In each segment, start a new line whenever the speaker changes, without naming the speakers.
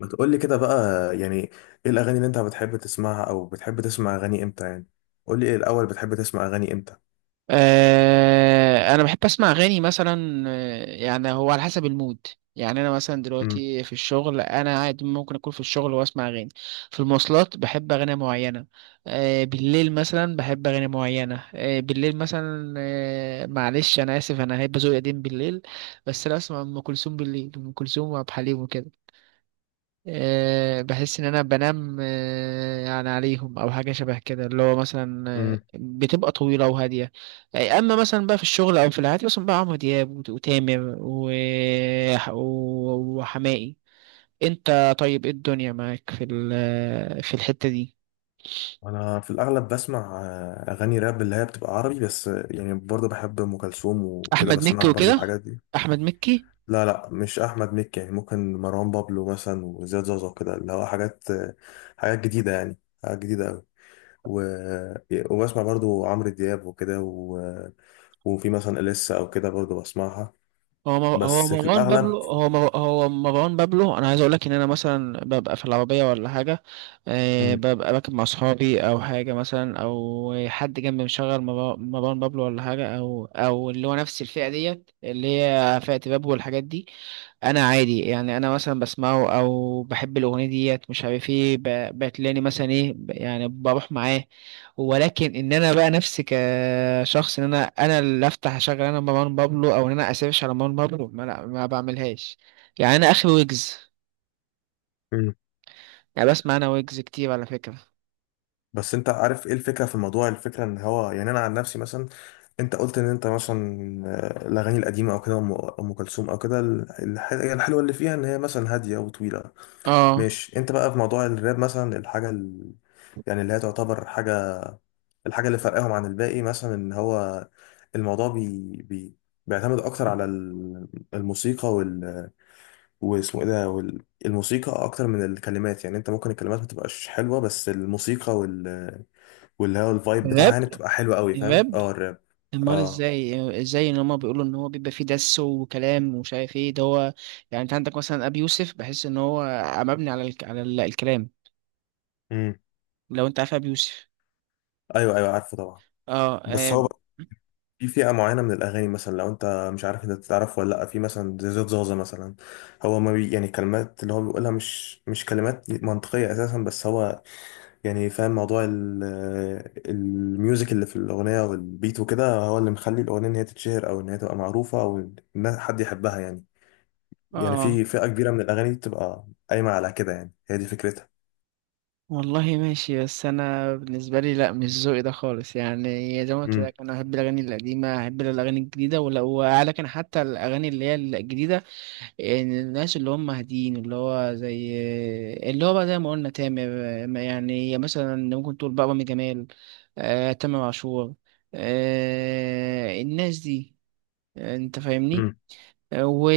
ما تقول لي كده بقى، يعني ايه الاغاني اللي انت بتحب تسمعها او بتحب تسمع اغاني امتى؟ يعني قول لي ايه الاول، بتحب تسمع اغاني امتى؟
انا بحب اسمع اغاني مثلا يعني هو على حسب المود. يعني انا مثلا
امم.
دلوقتي في الشغل، انا قاعد ممكن اكون في الشغل واسمع اغاني. في المواصلات بحب اغاني معينه. بالليل مثلا بحب اغاني معينه، آه، بالليل مثلا آه، معلش انا اسف، انا هيبقى ذوقي قديم بالليل. بس انا اسمع ام كلثوم بالليل، ام كلثوم وعبد الحليم وكده. بحس ان انا بنام يعني عليهم او حاجه شبه كده، اللي هو مثلا
امم.
بتبقى طويله وهاديه. اما مثلا بقى في الشغل او في العادي مثلا بقى عمرو دياب وتامر وحماقي. انت طيب، ايه الدنيا معاك في الحته دي؟
انا في الاغلب بسمع اغاني راب اللي هي بتبقى عربي، بس يعني برضه بحب ام كلثوم وكده،
احمد مكي
بسمع برضه
وكده.
الحاجات دي.
احمد مكي.
لا، لا، مش احمد مكي، يعني ممكن مروان بابلو مثلا وزياد زوزة وكده، اللي هو حاجات، حاجات جديدة يعني. حاجات جديدة قوي. و... وبسمع برضه عمرو دياب وكده، وفي مثلا اليسا او كده برضه بسمعها،
هو مر- هو
بس في
مروان بابلو
الاغلب.
هو مر- هو مروان بابلو، انا عايز اقول لك ان انا مثلا ببقى في العربيه ولا حاجه،
مم.
ببقى راكب مع اصحابي او حاجه، مثلا او حد جنبي مشغل مروان بابلو ولا حاجه، او اللي هو نفس الفئه ديت، اللي هي فئه بابلو والحاجات دي. انا عادي يعني، انا مثلا بسمعه او بحب الاغنيه ديت، مش عارف ايه، بتلاقيني مثلا ايه، يعني بروح معاه. ولكن ان انا بقى نفسي كشخص، ان انا اللي افتح اشغل انا مروان بابلو، او ان انا اسيرش على مروان بابلو، ما, لا ما بعملهاش. يعني انا اخر ويجز.
مم.
يعني بسمع انا ويجز كتير على فكره.
بس انت عارف ايه الفكره في الموضوع؟ الفكره ان هو، يعني انا عن نفسي مثلا، انت قلت ان انت مثلا الاغاني القديمه او كده، أم كلثوم او كده، هي الحلوه اللي فيها ان هي مثلا هاديه وطويله.
اه،
ماشي، انت بقى في موضوع الراب مثلا، يعني اللي هي تعتبر الحاجه اللي فرقاهم عن الباقي، مثلا ان هو الموضوع بيعتمد اكتر على الموسيقى، واسمه ايه ده، الموسيقى اكتر من الكلمات، يعني انت ممكن الكلمات ما تبقاش حلوه بس الموسيقى واللي هو الفايب بتاعها
الراب
يعني بتبقى حلوه قوي، فاهم؟
الراب
اه، الراب.
امال
اه.
ازاي ان هما بيقولوا ان هو بيبقى فيه دس وكلام ومش عارف ايه ده هو. يعني انت عندك مثلا ابي يوسف، بحس ان هو مبني الكلام.
امم.
لو انت عارف ابي يوسف.
ايوه، ايوه، عارفه طبعا.
اه،
بس
اه.
هو بقى، في فئه معينه من الاغاني، مثلا لو انت مش عارف، انت تعرف ولا لا؟ في مثلا زي زياد زازا مثلا، هو ما بي يعني كلمات اللي هو بيقولها مش كلمات منطقيه اساسا، بس هو يعني فاهم موضوع الميوزك اللي في الاغنيه والبيت وكده، هو اللي مخلي الاغنيه ان هي تتشهر او ان هي تبقى معروفه او ان حد يحبها يعني
آه.
في فئه كبيره من الاغاني بتبقى قايمه على كده، يعني هي دي فكرتها.
والله ماشي، بس انا بالنسبه لي لا، مش ذوقي ده خالص. يعني زي ما قلت لك، انا احب الاغاني القديمه، احب الاغاني الجديده، وعلى كان حتى الاغاني اللي هي الجديده، يعني الناس اللي هم هادين، اللي هو زي اللي هو بقى زي ما قلنا تامر. يعني مثلا ممكن تقول بقى رامي جمال، تامر عاشور، الناس دي، انت فاهمني.
امم.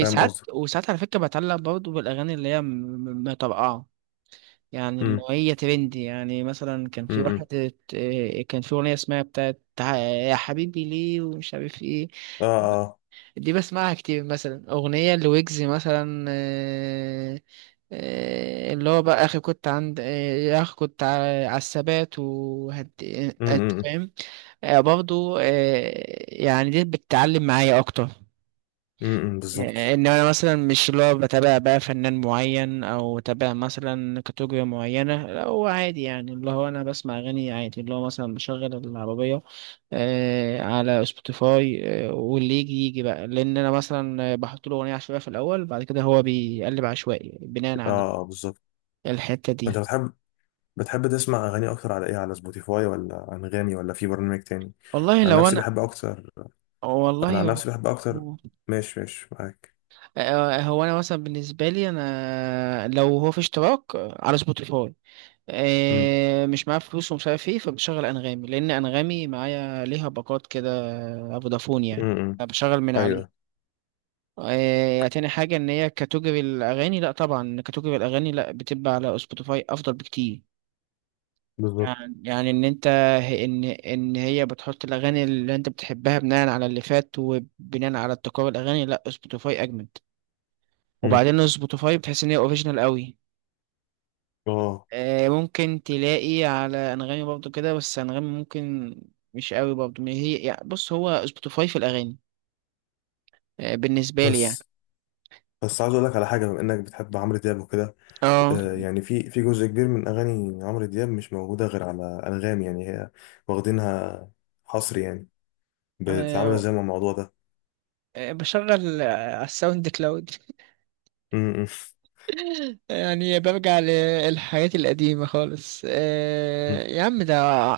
فاهم قصدك.
وساعات على فكرة بتعلق برضه بالأغاني اللي هي مطرقعة، يعني اللي
امم.
هي ترندي. يعني مثلا كان في
امم.
واحد كان في أغنية اسمها بتاعت يا حبيبي ليه ومش عارف ايه.
اه، اه.
دي بسمعها كتير، مثلا أغنية لويجز مثلا اه، اللي هو بقى أخي كنت عند اه، يا أخي كنت على الثبات وهد، انت
امم.
فاهم. برضه يعني دي بتتعلم معايا أكتر.
امم،
يعني
بالظبط.
ان انا مثلا مش اللي هو بتابع بقى فنان معين او بتابع مثلا كاتيجوري معينه، لا، هو عادي. يعني اللي هو انا بسمع اغاني عادي، اللي هو مثلا بشغل العربيه آه على سبوتيفاي، آه واللي يجي يجي بقى، لان انا مثلا بحط له اغنيه عشوائيه في الاول، بعد كده هو بيقلب عشوائي بناء
اه،
على
اه، بالظبط.
الحته
انت
دي.
بتحب تسمع اغاني اكتر على ايه؟ على سبوتيفاي ولا انغامي ولا في برنامج تاني؟
والله
عن
لو
نفسي
انا،
بحب اكتر انا
والله
عن
هو
نفسي بحب اكتر. ماشي، ماشي معاك.
هو انا مثلا بالنسبه لي، انا لو هو في اشتراك على سبوتيفاي،
امم.
مش معايا فلوس ومش عارف ايه، فبشغل انغامي لان انغامي معايا ليها باقات كده، فودافون يعني،
امم.
بشغل من
ايوه،
عليه. تاني حاجة إن هي كاتوجري الأغاني، لأ طبعا كاتوجري الأغاني لأ بتبقى على سبوتيفاي أفضل بكتير.
بالظبط.
يعني إن أنت، إن هي بتحط الأغاني اللي أنت بتحبها بناء على اللي فات وبناء على ابتكار الأغاني، لأ سبوتيفاي أجمد.
امم.
وبعدين سبوتيفاي بتحس إن هي أوريجينال قوي.
اه.
ممكن تلاقي على انغامي برضو كده، بس انغامي ممكن مش قوي برضو، ما هي يعني بص، هو سبوتيفاي في الاغاني بالنسبه لي يعني.
بس بس عايز اقول لك على حاجه، بما انك بتحب عمرو دياب وكده،
اه.
يعني في جزء كبير من اغاني عمرو دياب مش موجوده غير على انغامي، يعني هي واخدينها حصر يعني. بتعامل
آه،
ازاي مع الموضوع ده؟
بشغل على الساوند كلاود
م- م-
يعني برجع للحاجات القديمة خالص.
م.
يا عم، ده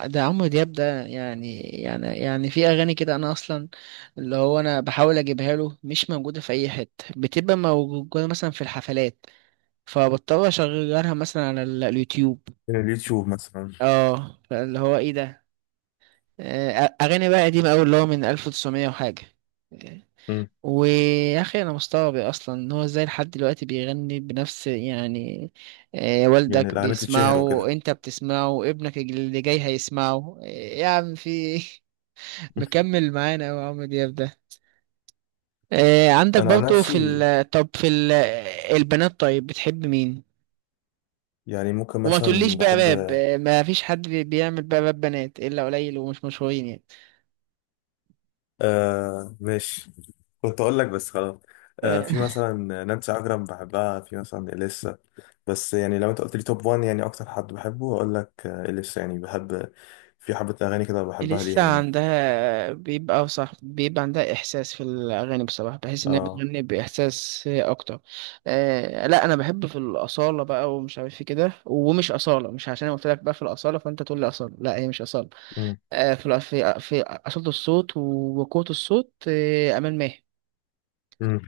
ده عمرو دياب ده، يعني يعني في أغاني كده، أنا أصلا اللي هو أنا بحاول أجيبها له مش موجودة في أي حتة، بتبقى موجودة مثلا في الحفلات، فبضطر اشغلها مثلا اليوتيوب.
اليوتيوب مثلا.
اه، فاللي هو ايه ده. آه، اغاني بقى قديمه قوي اللي هو من 1900 وحاجه.
م.
ويا اخي انا مستغرب اصلا ان هو ازاي لحد دلوقتي بيغني بنفس، يعني
يعني
والدك
الاعلانات تتشهر
بيسمعه،
وكده.
انت بتسمعه، ابنك اللي جاي هيسمعه. يا عم، في إيه؟ مكمل معانا أوي عمرو دياب ده. آه، عندك
انا عن
برضه في
نفسي
ال... طب في ال... البنات طيب بتحب مين؟
يعني ممكن
وما تقوليش
مثلا
بقى
بحب،
باب، ما فيش حد بيعمل بقى باب بنات الا قليل ومش مشهورين يعني.
ماشي، كنت اقول لك، بس خلاص. في مثلا نانسي عجرم بحبها، في مثلا اليسا. بس يعني لو انت قلت لي توب 1، يعني اكتر حد بحبه، اقول لك اليسا، يعني بحب في حبة اغاني كده بحبها
لسه
ليها يعني.
عندها بيبقى صح، بيبقى عندها احساس في الاغاني، بصراحه بحس ان هي
اه.
بتغني باحساس اكتر. لا، انا بحب في الاصاله بقى، ومش عارف ايه كده، ومش اصاله، مش عشان انا قلت لك بقى في الاصاله فانت تقول لي اصاله، لا، هي مش اصاله.
م-
في اصاله الصوت وقوه الصوت. امال ماهر،
م.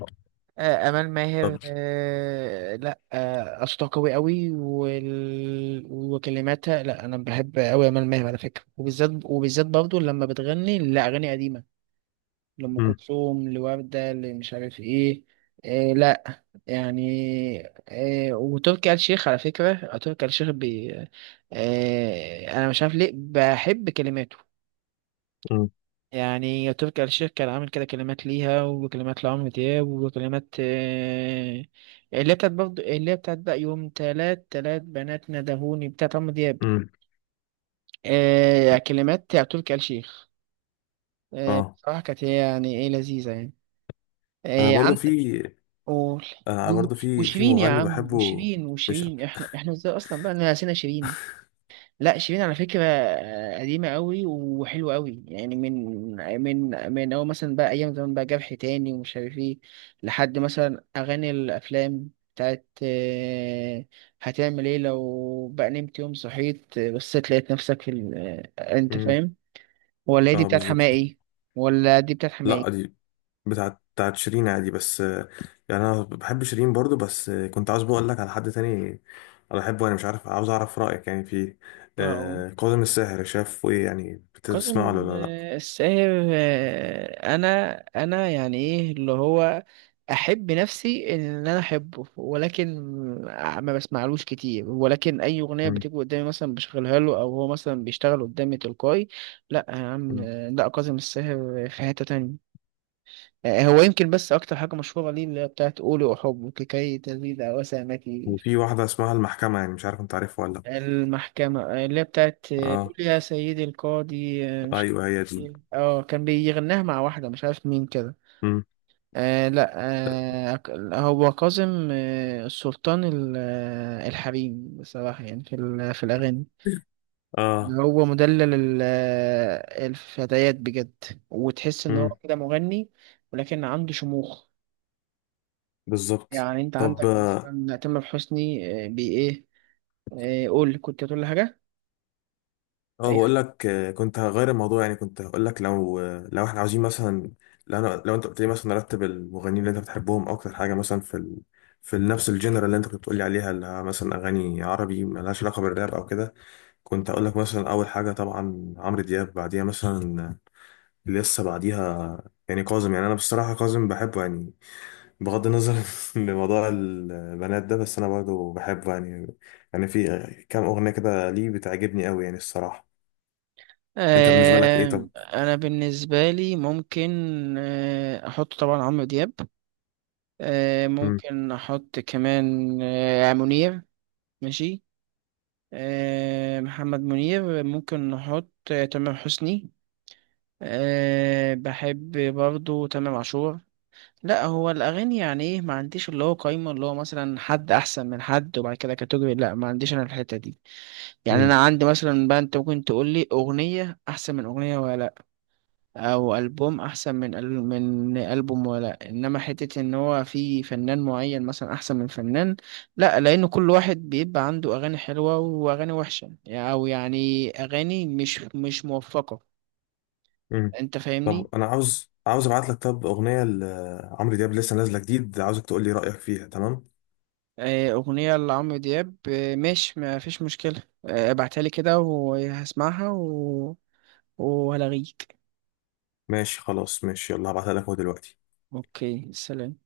امال
طب.
ماهر. آه، لا آه، اصواتها قوي قوي، وكلماتها. لا، انا بحب قوي امال ماهر على فكره، وبالذات وبالذات برضه لما بتغني لاغاني قديمه، لام
م-
كلثوم، لورده، لمش عارف ايه. لا، يعني وتركي آل الشيخ على فكره، تركي آل الشيخ انا مش عارف ليه بحب كلماته.
م-
يعني تركي آل الشيخ كان عامل كده كلمات ليها، وكلمات لعمرو دياب، وكلمات اللي هي بتاعت بقى يوم تلات تلات بنات ندهوني، بتاعت عمرو دياب،
م.
كلمات بتاع تركي آل الشيخ.
اه.
بصراحة كانت هي يعني ايه، لذيذة يعني.
برضه
عند،
في،
قول
انا
و-
برضو في
وشيرين يا
مغني
عم،
بحبه
وشيرين
مش
وشيرين احنا ازاي اصلا بقى نسينا شيرين. لا، شيرين على فكرة قديمة قوي وحلوة قوي، يعني من من أول مثلا بقى أيام زمان، بقى جرح تاني ومش عارف إيه، لحد مثلا أغاني الأفلام بتاعت هتعمل إيه لو بقى نمت يوم صحيت، بس لقيت نفسك في ال... أنت
امم.
فاهم. ولا هي دي
اه،
بتاعت
بالظبط.
حماقي؟ ولا دي بتاعت حماقي؟
لا، دي بتاعت شيرين عادي، بس يعني انا بحب شيرين برضو، بس كنت عاوز بقول لك على حد تاني انا بحبه، انا مش عارف، عاوز اعرف رايك يعني في
اه،
كاظم الساهر، شاف ايه يعني، بتسمعه
قاسم
ولا لا؟
الساهر. انا يعني ايه، اللي هو احب نفسي ان انا احبه، ولكن ما بسمعلوش كتير، ولكن اي اغنيه
مم.
بتيجي قدامي مثلا بشغلها له، او هو مثلا بيشتغل قدامي تلقائي. لا يا عم،
مم.
لا قاسم الساهر في حته تانية. هو يمكن بس اكتر حاجه مشهوره ليه اللي هي بتاعت قولي احبك كي تزيد وسامتي.
وفي واحده اسمها المحكمه، يعني مش عارف انت عارفها ولا لا.
المحكمة اللي هي بتاعت قول
اه،
يا سيدي القاضي آه، مش
ايوه، هي دي.
اه، كان بيغناها مع واحدة مش عارف مين كده.
مم.
آه، لا. آه، هو كاظم الحريم بصراحة، يعني في الأغاني
اه.
هو مدلل الفتيات بجد، وتحس إن
امم،
هو كده مغني، ولكن عنده شموخ.
بالظبط.
يعني أنت
طب.
عندك مثلا تامر حسني بي إيه. قول، كنت هتقول لي حاجة.
اه، بقول لك، كنت هغير الموضوع، يعني كنت هقول لك لو احنا عاوزين مثلا، لو انت قلت لي مثلا رتب المغنيين اللي انت بتحبهم اكتر حاجه، مثلا في نفس الجنرال اللي انت كنت بتقول لي عليها، اللي هي مثلا اغاني عربي ملهاش علاقه بالراب او كده. كنت هقول لك مثلا اول حاجه طبعا عمرو دياب، بعديها مثلا، لسه بعديها يعني كاظم، يعني انا بصراحه كاظم بحبه يعني، بغض النظر لموضوع البنات ده، بس انا برضه بحبه يعني. يعني في كام اغنيه كده ليه بتعجبني قوي يعني، الصراحه. انت بالنسبه لك ايه، طب؟
انا بالنسبه لي ممكن احط طبعا عمرو دياب،
مم.
ممكن احط كمان منير. ماشي. محمد منير. ممكن نحط تامر حسني، بحب برضو تامر عاشور. لا، هو الاغاني يعني ايه، ما عنديش اللي هو قايمه اللي هو مثلا حد احسن من حد، وبعد كده كاتيجوري، لا ما عنديش انا الحته دي. يعني
مم.
انا عندي مثلا بقى، انت ممكن تقول لي اغنيه احسن من اغنيه ولا لا، او البوم احسن من البوم، ولا انما حته ان هو في فنان معين مثلا احسن من فنان، لا، لان كل واحد بيبقى عنده اغاني حلوه واغاني وحشه، او يعني اغاني مش موفقه.
مم.
انت
طب
فاهمني.
انا عاوز ابعت لك، طب، اغنيه لعمرو دياب لسه نازله جديد، عاوزك تقول لي رايك فيها، تمام؟
اغنيه لعمرو دياب، ماشي ما فيش مشكله، ابعتها لي كده وهسمعها و... وهلاغيك.
ماشي، خلاص، ماشي، يلا هبعتها لك اهو دلوقتي.
اوكي، سلام.